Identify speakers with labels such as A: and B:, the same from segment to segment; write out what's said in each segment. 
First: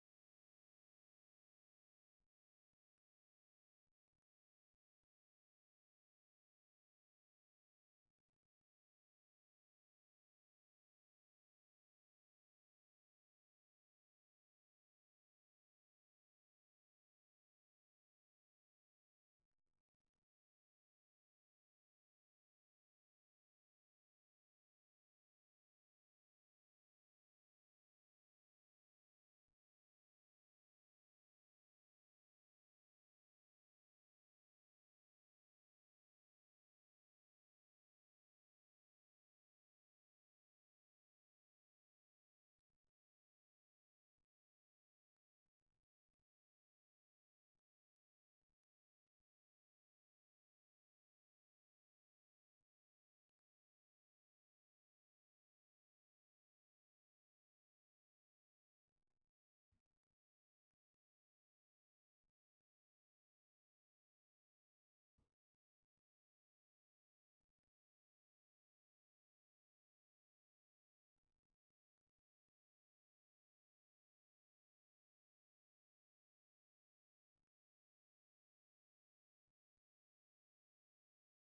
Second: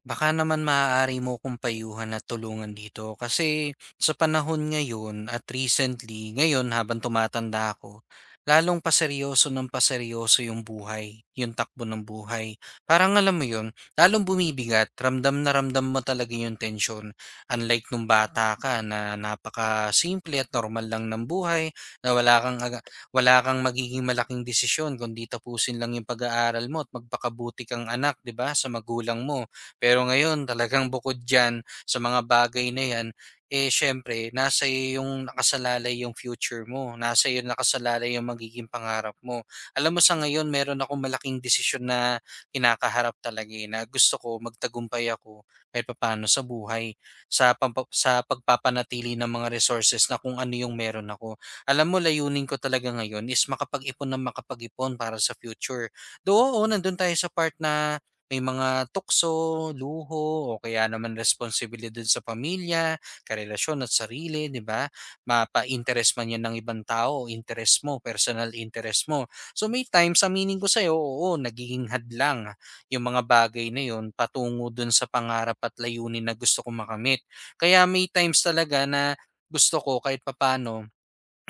A: Baka naman maaari mo kong payuhan at tulungan dito kasi sa panahon ngayon at recently, ngayon habang tumatanda ako, lalong paseryoso ng paseryoso yung buhay, yung takbo ng buhay. Parang alam mo yun, lalong bumibigat, ramdam na ramdam mo talaga yung tension. Unlike nung bata ka na napaka-simple at normal lang ng buhay, na wala kang magiging malaking desisyon kundi tapusin lang yung pag-aaral mo at magpakabuti kang anak, di ba, sa magulang mo. Pero ngayon talagang bukod diyan sa mga bagay na 'yan, eh, siyempre nasa iyo yung nakasalalay yung future mo, nasa iyo nakasalalay yung magiging pangarap mo. Alam mo sa ngayon meron akong malaking desisyon na kinakaharap talaga, eh, na gusto ko magtagumpay ako kahit papaano sa buhay, sa pagpapanatili ng mga resources na kung ano yung meron ako. Alam mo layunin ko talaga ngayon is makapag-ipon ng makapag-ipon para sa future. Though, oo nandun tayo sa part na may mga tukso, luho, o kaya naman responsibilidad sa pamilya, karelasyon at sarili, di ba? Mapa-interest man yan ng ibang tao, interest mo, personal interest mo. So may times sa meaning ko sa'yo, oo, nagiging hadlang yung mga bagay na yun patungo dun sa pangarap at layunin na gusto ko makamit. Kaya may times talaga na gusto ko kahit papano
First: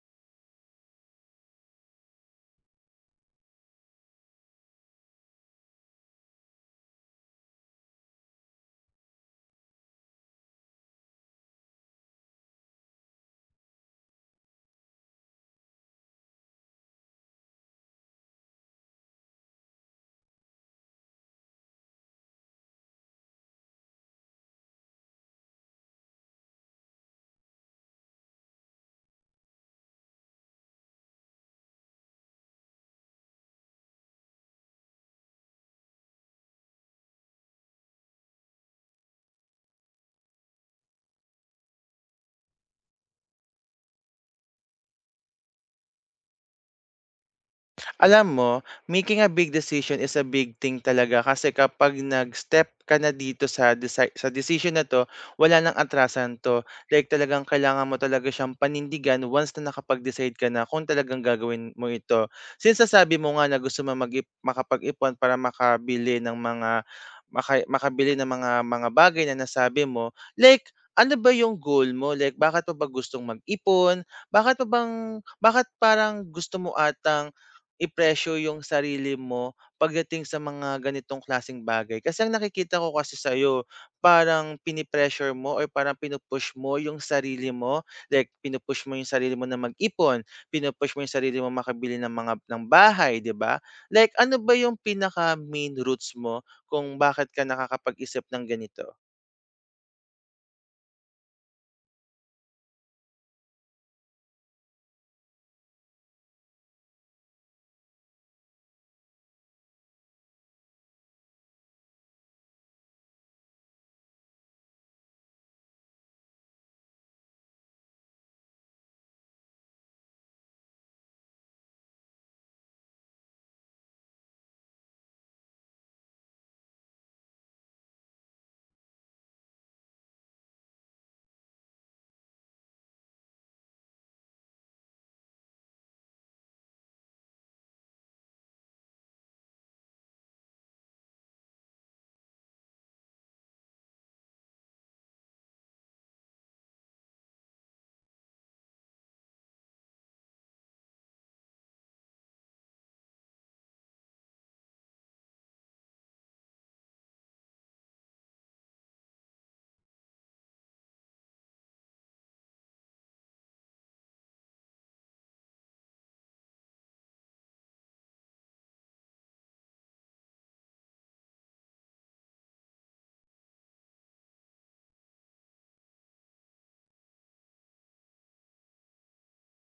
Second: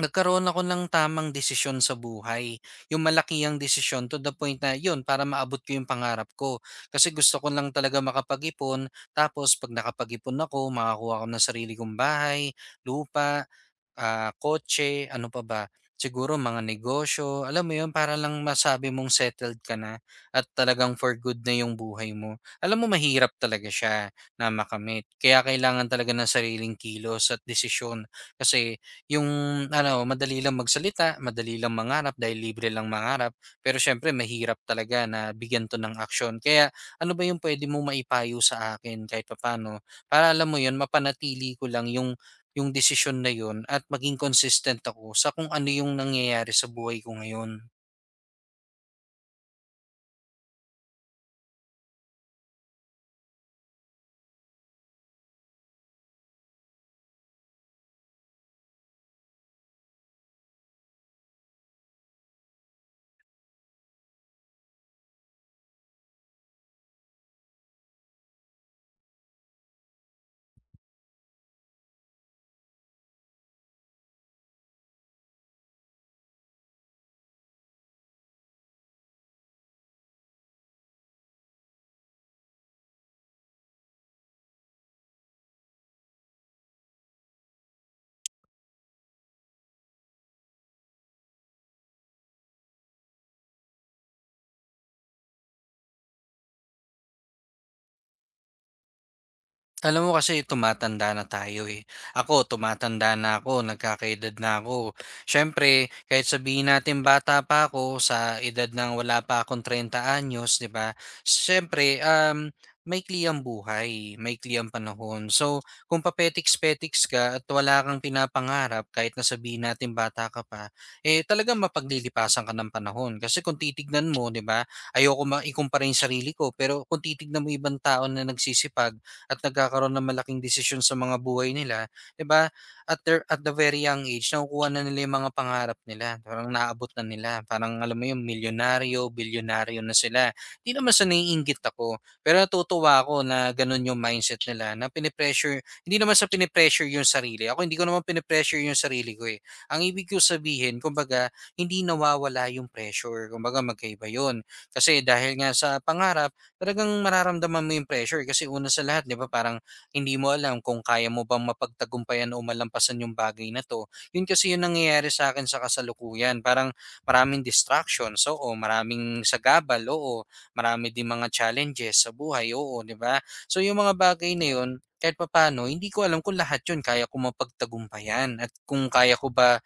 A: nagkaroon ako ng tamang desisyon sa buhay. Yung malaki ang desisyon to the point na yun, para maabot ko yung pangarap ko. Kasi gusto ko lang talaga makapag-ipon, tapos pag nakapag-ipon ako, makakuha ko ng sarili kong bahay, lupa, ah, kotse, ano pa ba, siguro mga negosyo, alam mo 'yun, para lang masabi mong settled ka na at talagang for good na 'yung buhay mo. Alam mo mahirap talaga siya na makamit, kaya kailangan talaga ng sariling kilos at desisyon. Kasi 'yung ano, madali lang magsalita, madali lang mangarap dahil libre lang mangarap, pero siyempre mahirap talaga na bigyan 'to ng aksyon. Kaya ano ba 'yung puwede mo maipayo sa akin kahit papaano para alam mo 'yun, mapanatili ko lang 'yung desisyon na yun at maging consistent ako sa kung ano yung nangyayari sa buhay ko ngayon.
B: Alam mo, making a big decision is a big thing talaga kasi kapag nag-step ka na dito sa decision na to, wala nang atrasan to. Like talagang kailangan mo talaga siyang panindigan once na nakapag-decide ka na kung talagang gagawin mo ito. Since sabi mo nga na gusto mo makapag-ipon para makabili ng mga makabili ng mga bagay na nasabi mo, like ano ba yung goal mo? Like, bakit pa ba gustong mag-ipon? Bakit parang gusto mo atang i-pressure yung sarili mo pagdating sa mga ganitong klasing bagay. Kasi ang nakikita ko kasi sa'yo, parang pinipressure mo or parang pinupush mo yung sarili mo. Like, pinupush mo yung sarili mo na mag-ipon, pinu mo yung sarili mo makabili ng mga ng bahay, di ba? Like, ano ba yung pinaka-main roots mo kung bakit ka nakakapag-isip ng ganito?
A: Alam mo kasi tumatanda na tayo eh. Ako, tumatanda na ako, nagkakaedad na ako. Siyempre, kahit sabihin natin bata pa ako sa edad ng wala pa akong 30 anyos, di ba? Siyempre, maikli ang buhay, maikli ang panahon. So, kung papetiks-petiks ka at wala kang pinapangarap, kahit na sabihin natin bata ka pa, eh talagang mapaglilipasan ka ng panahon. Kasi kung titignan mo, di ba, ayoko ikumpara yung sarili ko, pero kung titignan mo ibang tao na nagsisipag, at nagkakaroon ng malaking desisyon sa mga buhay nila, 'di ba? At their, at the very young age, nakukuha na nila yung mga pangarap nila. Parang naabot na nila. Parang alam mo yung milyonaryo, bilyonaryo na sila. Hindi naman sa naiinggit ako. Pero natutuwa ako na ganun yung mindset nila. Na pinipressure, hindi naman sa pinipressure yung sarili. Ako hindi ko naman pinipressure yung sarili ko eh. Ang ibig ko sabihin, kumbaga, hindi nawawala yung pressure. Kumbaga, magkaiba yun. Kasi dahil nga sa pangarap, talagang mararamdaman mo yung pressure eh, kasi una sa lahat, 'di ba, parang hindi mo alam kung kaya mo bang mapagtagumpayan o malampasan yung bagay na 'to. Yun kasi yung nangyayari sa akin sa kasalukuyan. Parang maraming distractions, oo, maraming sagabal, oo, marami din mga challenges sa buhay, oo, 'di ba? So yung mga bagay na yun, kahit papano, hindi ko alam kung lahat yun kaya ko mapagtagumpayan at kung kaya ko ba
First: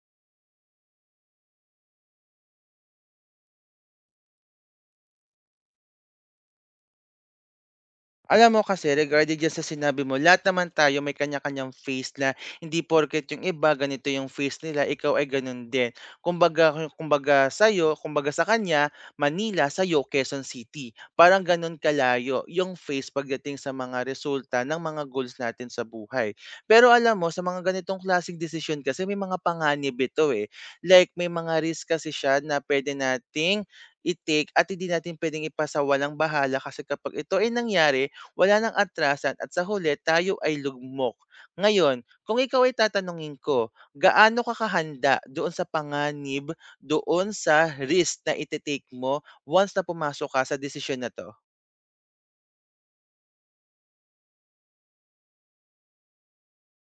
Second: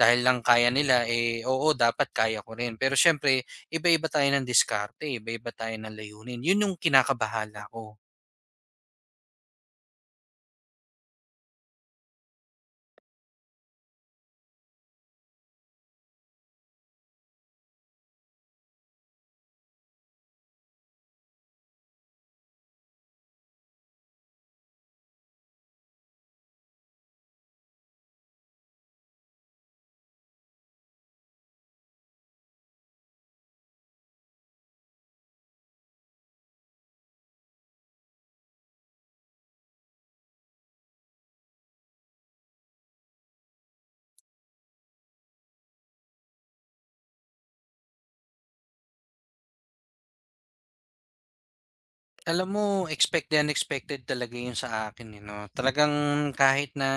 A: dahil lang kaya nila, eh oo, dapat kaya ko rin. Pero syempre, iba-iba tayo ng diskarte, iba-iba tayo ng layunin. Yun yung kinakabahala ko.
B: Alam mo kasi regarding diyan sa sinabi mo, lahat naman tayo may kanya-kanyang face na hindi porket yung iba ganito yung face nila, ikaw ay ganun din. Kumbaga kumbaga sa'yo, kumbaga sa kanya, Manila, sa'yo Quezon City. Parang ganun kalayo yung face pagdating sa mga resulta ng mga goals natin sa buhay. Pero alam mo, sa mga ganitong klaseng decision, kasi may mga panganib ito eh. Like may mga risk kasi siya na pwede nating i-take at hindi natin pwedeng ipasa walang bahala kasi kapag ito ay nangyari, wala ng atrasan at sa huli tayo ay lugmok. Ngayon, kung ikaw ay tatanungin ko, gaano ka kahanda doon sa panganib, doon sa risk na ite-take mo once na pumasok ka sa desisyon na 'to?
A: Alam mo, expected and unexpected talaga 'yun sa akin, eh, 'no. Talagang kahit na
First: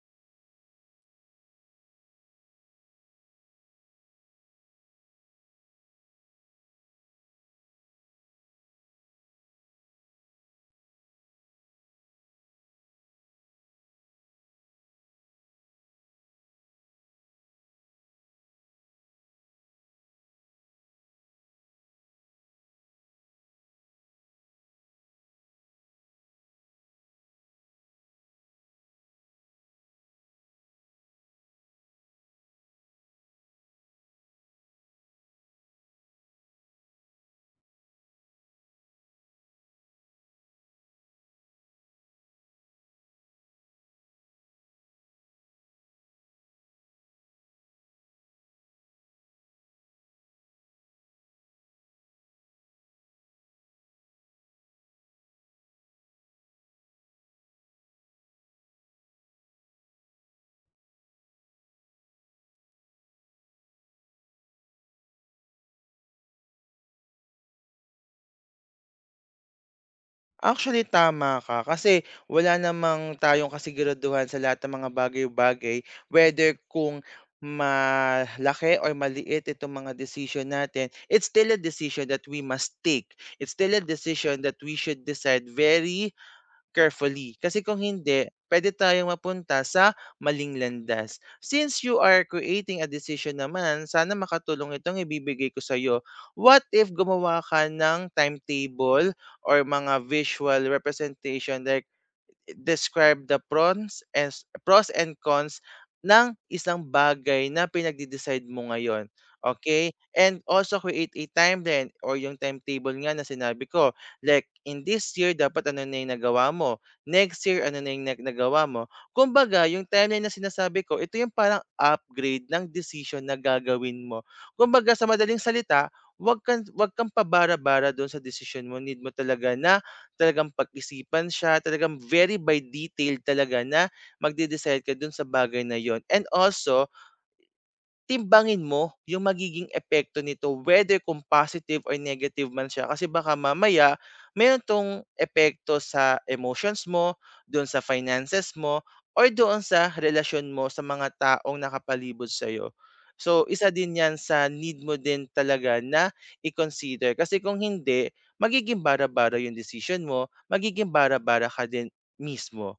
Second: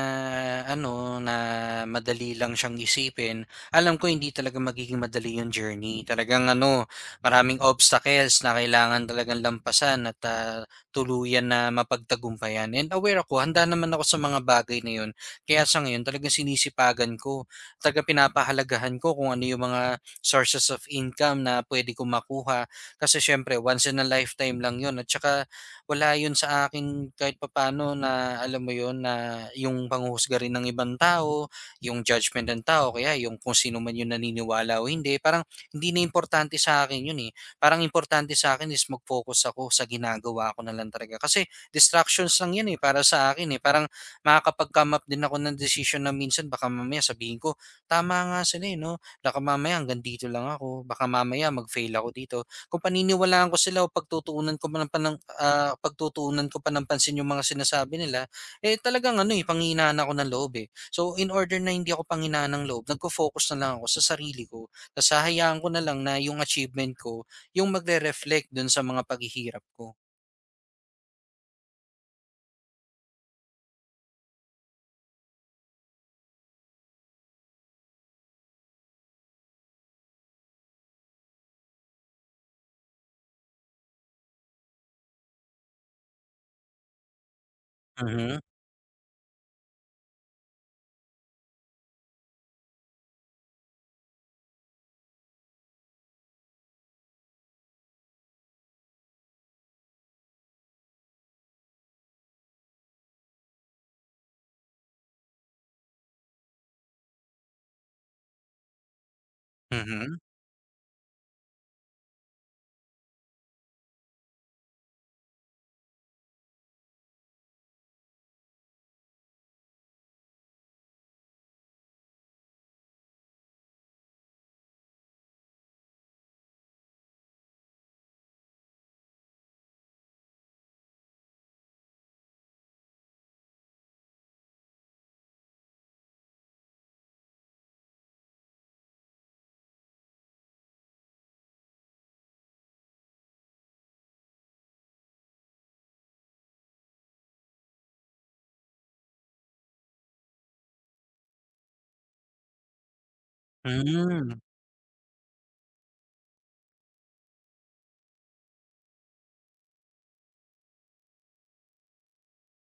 A: ano, na madali lang siyang isipin, alam ko hindi talaga magiging madali 'yung journey. Talagang ano, maraming obstacles na kailangan talagang lampasan at tuluyan na mapagtagumpayan and aware ako, handa naman ako sa mga bagay na 'yun. Kaya sa ngayon talagang sinisipagan ko, talaga pinapahalagahan ko kung ano 'yung mga sources of income na puwede kong makuha kasi siyempre once in a lifetime lang 'yun at saka wala 'yun sa akin kahit papaano na alam mo 'yun na yung panghuhusga rin ng ibang tao, yung judgment ng tao, kaya yung kung sino man 'yung naniniwala o hindi, parang hindi na importante sa akin 'yun, eh. Parang importante sa akin is mag-focus ako sa ginagawa ko na lang talaga kasi distractions lang 'yan, eh, para sa akin, eh. Parang makakapag-come up din ako ng decision na minsan baka mamaya sabihin ko, "Tama nga sila, eh, 'no? Baka mamaya hanggang dito lang ako, baka mamaya mag-fail ako dito." Kung paniniwalaan ko sila o pagtutuunan ko pa ng pagtutuunan ko pa ng pansin yung mga sinasabi nila, eh, talagang ano, eh, panghihinaan ako ng loob, eh. So, in order na hindi ako panghinaan ng loob, nagfo-focus na lang ako sa sarili ko, ta's hahayaan ko na lang na yung achievement ko yung magre-reflect dun sa mga paghihirap ko.
B: Actually, tama ka kasi wala namang tayong kasiguraduhan sa lahat ng mga bagay-bagay whether kung malaki or maliit itong mga decision natin, it's still a decision that we must take. It's still a decision that we should decide very carefully. Kasi kung hindi,
A: Mhm.
B: pwede tayong mapunta sa maling landas. Since you are creating a decision naman, sana makatulong itong ibibigay ko sa'yo. What if gumawa ka ng timetable or mga visual representation like describe the pros and cons ng isang bagay na pinagde-decide mo ngayon. Okay?
A: Mhm.
B: And also create a timeline or yung timetable nga na sinabi ko. Like, in this year, dapat ano na yung nagawa mo. Next year, ano na yung nagawa mo. Kumbaga, yung timeline na sinasabi ko, ito yung parang upgrade ng decision na gagawin mo. Kumbaga, sa madaling salita, wag kang pabara-bara doon sa decision mo. Need mo talaga na talagang pag-isipan siya, talagang very by detail talaga na magde-decide ka dun sa bagay na yon, and also, timbangin mo yung magiging epekto nito whether kung positive or negative man siya kasi baka mamaya meron 'tong epekto sa emotions mo, do'n sa finances mo, or doon sa relasyon mo sa mga taong nakapalibot sa'yo. So, isa din 'yan
A: Hmm.
B: sa need mo din talaga na i-consider kasi kung hindi, magiging bara-bara yung decision mo, magiging bara-bara ka din mismo.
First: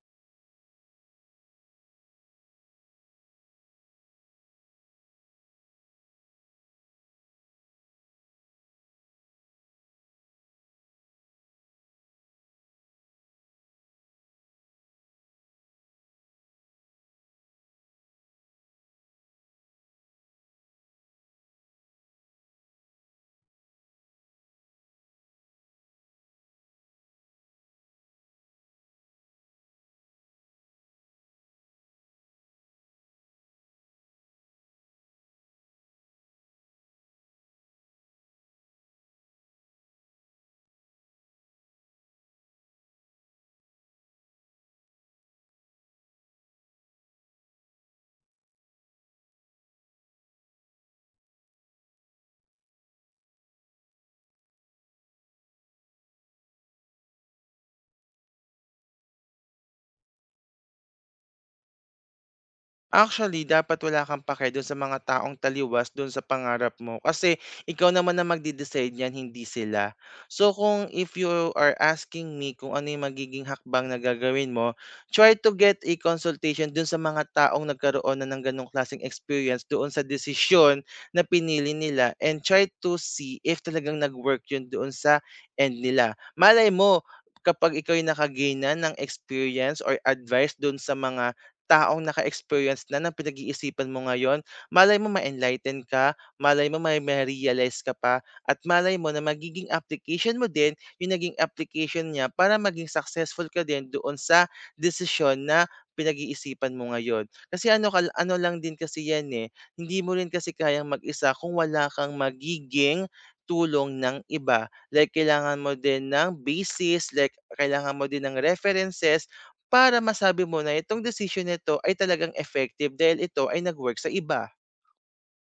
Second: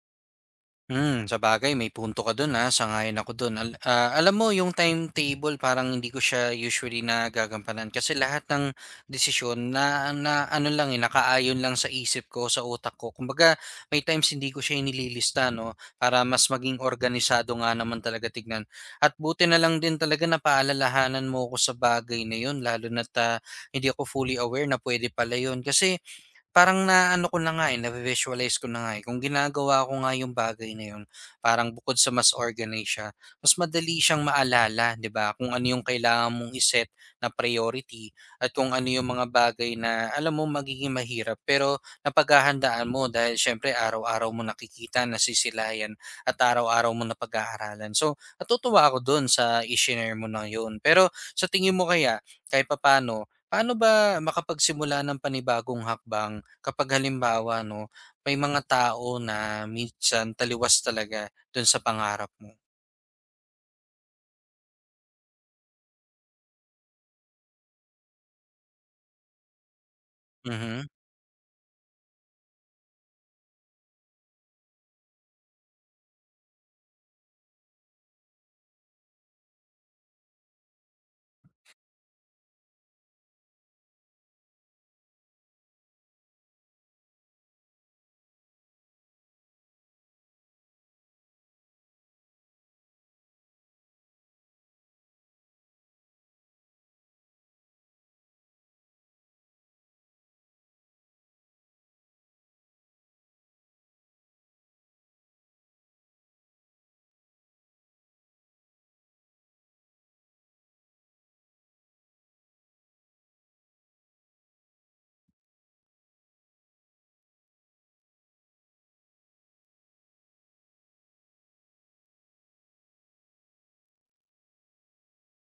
A: Hmm, sa bagay may punto ka do'n, ah, sang ako do'n. Alam mo yung timetable parang hindi ko siya usually nagagampanan kasi lahat ng desisyon na na ano lang, eh, nakaayon lang sa isip ko, sa utak ko. Kumbaga may times hindi ko siya nililista 'no, para mas maging organisado nga naman talaga tignan. At buti na lang din talaga na paalalahanan mo ko sa bagay na yun lalo na't, hindi ako fully aware na puwede pala yun. Kasi parang naano ko na nga, eh, navi-visualize ko na nga, eh. Kung ginagawa ko nga yung bagay na yun, parang bukod sa mas organized siya, mas madali siyang maalala, 'di ba? Kung ano yung kailangan mong iset na priority at kung ano yung mga bagay na alam mo magiging mahirap pero napaghahandaan mo dahil siyempre araw-araw mo nakikita, nasisilayan at araw-araw mo napag-aaralan. So, natutuwa ako dun sa i-shinare mo na yun. Pero sa tingin mo kaya, kahit papaano, paano ba makapagsimula ng panibagong hakbang kapag halimbawa 'no, may mga tao na minsan taliwas talaga dun sa pangarap mo?
B: Actually, dapat wala kang pake dun sa mga taong taliwas dun sa pangarap mo kasi ikaw naman ang magde-decide niyan, hindi sila. So kung
A: Mhm.
B: if you are asking me kung ano yung magiging hakbang na gagawin mo, try to get a consultation dun sa mga taong nagkaroon na ng ganong klaseng experience doon sa desisyon na pinili nila and try to see if talagang nag-work yun doon sa end nila. Malay mo, kapag ikaw yung nakagain na ng experience or advice dun sa mga taong naka-experience na ng pinag-iisipan mo ngayon, malay mo ma-enlighten ka, malay mo may ma-realize ka pa, at malay mo na magiging application mo din yung naging application niya para maging successful ka din doon sa desisyon na pinag-iisipan mo ngayon. Kasi ano, ano lang din kasi yan eh, hindi mo rin kasi kayang mag-isa kung wala kang magiging tulong ng iba. Like, kailangan mo din ng basis, like, kailangan mo din ng references, para masabi mo na itong decision nito ay talagang effective dahil ito ay nag-work sa iba.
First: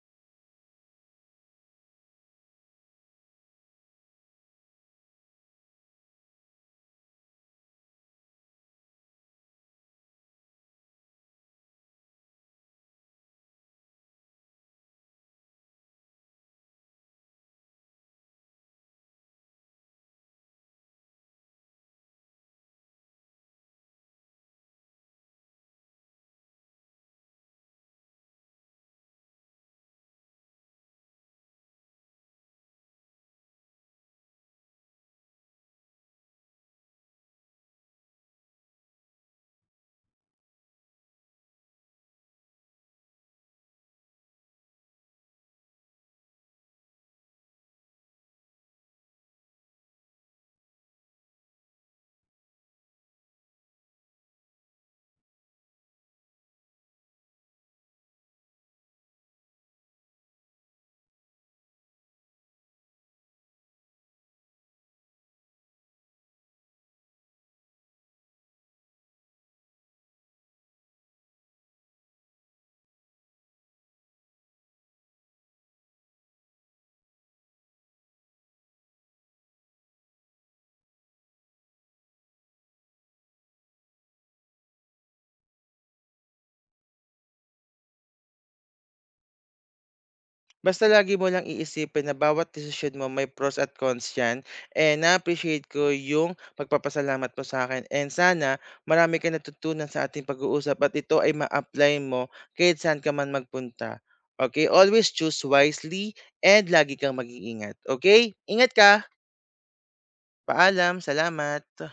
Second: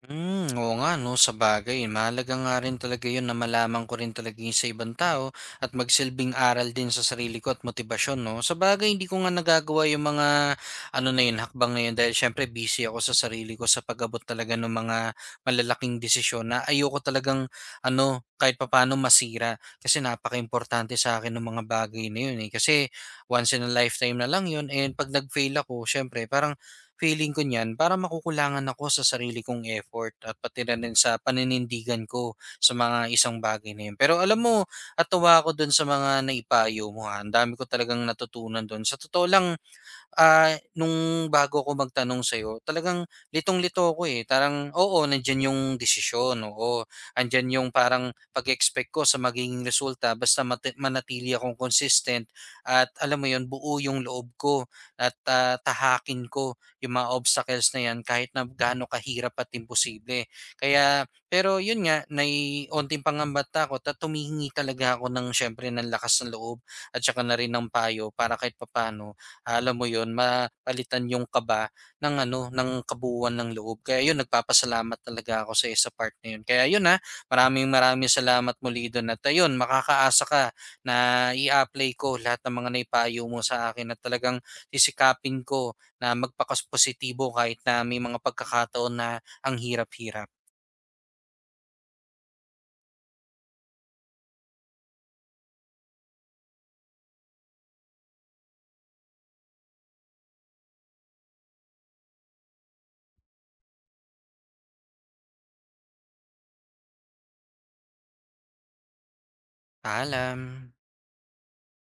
A: Hmm, oo nga 'no, sa bagay? Mahalaga nga rin talaga 'yun na malaman ko rin talaga 'yun sa ibang tao at magsilbing aral din sa sarili ko at motibasyon 'no. Sa bagay hindi ko nga nagagawa 'yung mga ano na 'yun, hakbang na 'yun dahil siyempre busy ako sa sarili ko sa pag-abot talaga ng mga malalaking desisyon na ayoko talagang ano, kahit papaano masira. Kasi napaka importante sa akin nung mga bagay na 'yun, eh, kasi once in a lifetime na lang 'yun and 'pag nag-fail ako siyempre parang feeling ko niyan para makukulangan ako sa sarili kong effort at pati na rin sa paninindigan ko sa mga isang bagay na yun. Pero alam mo, at tuwa ako dun sa mga naipayo mo ha. Ang dami ko talagang natutunan dun. Sa totoo lang, nung bago ko magtanong sa'yo talagang litong-lito ako, eh. Parang oo, nandiyan yung desisyon, oo. Andiyan yung parang pag-expect ko sa magiging resulta basta manatili akong consistent at alam mo yon buo yung loob ko at tahakin ko yung mga obstacles na yan kahit na gaano kahirap at imposible. Kaya pero yun nga, naiunting pangamba at takot at humihingi talaga ako ng siyempre ng lakas ng loob at saka na rin ng payo para kahit papano alam mo 'yun, mapalitan yung kaba ng ano, ng kabuuan ng loob. Kaya 'yun, nagpapasalamat talaga ako sa part na 'yun. Kaya 'yun, maraming maraming salamat muli do'n at ayun, makakaasa ka na i apply ko lahat ng mga naipayo mo sa akin at talagang sisikapin ko na magpakas positibo kahit na may mga pagkakataon na ang hirap-hirap.
B: Basta lagi mo lang iisipin na bawat decision mo may pros at cons yan and na-appreciate ko yung pagpapasalamat mo sa akin and sana marami ka natutunan sa ating pag-uusap at ito ay ma-apply mo kahit saan ka man magpunta. Okay? Always choose wisely and lagi kang mag-iingat. Okay? Ingat ka!
A: Paalam.
B: Paalam! Salamat!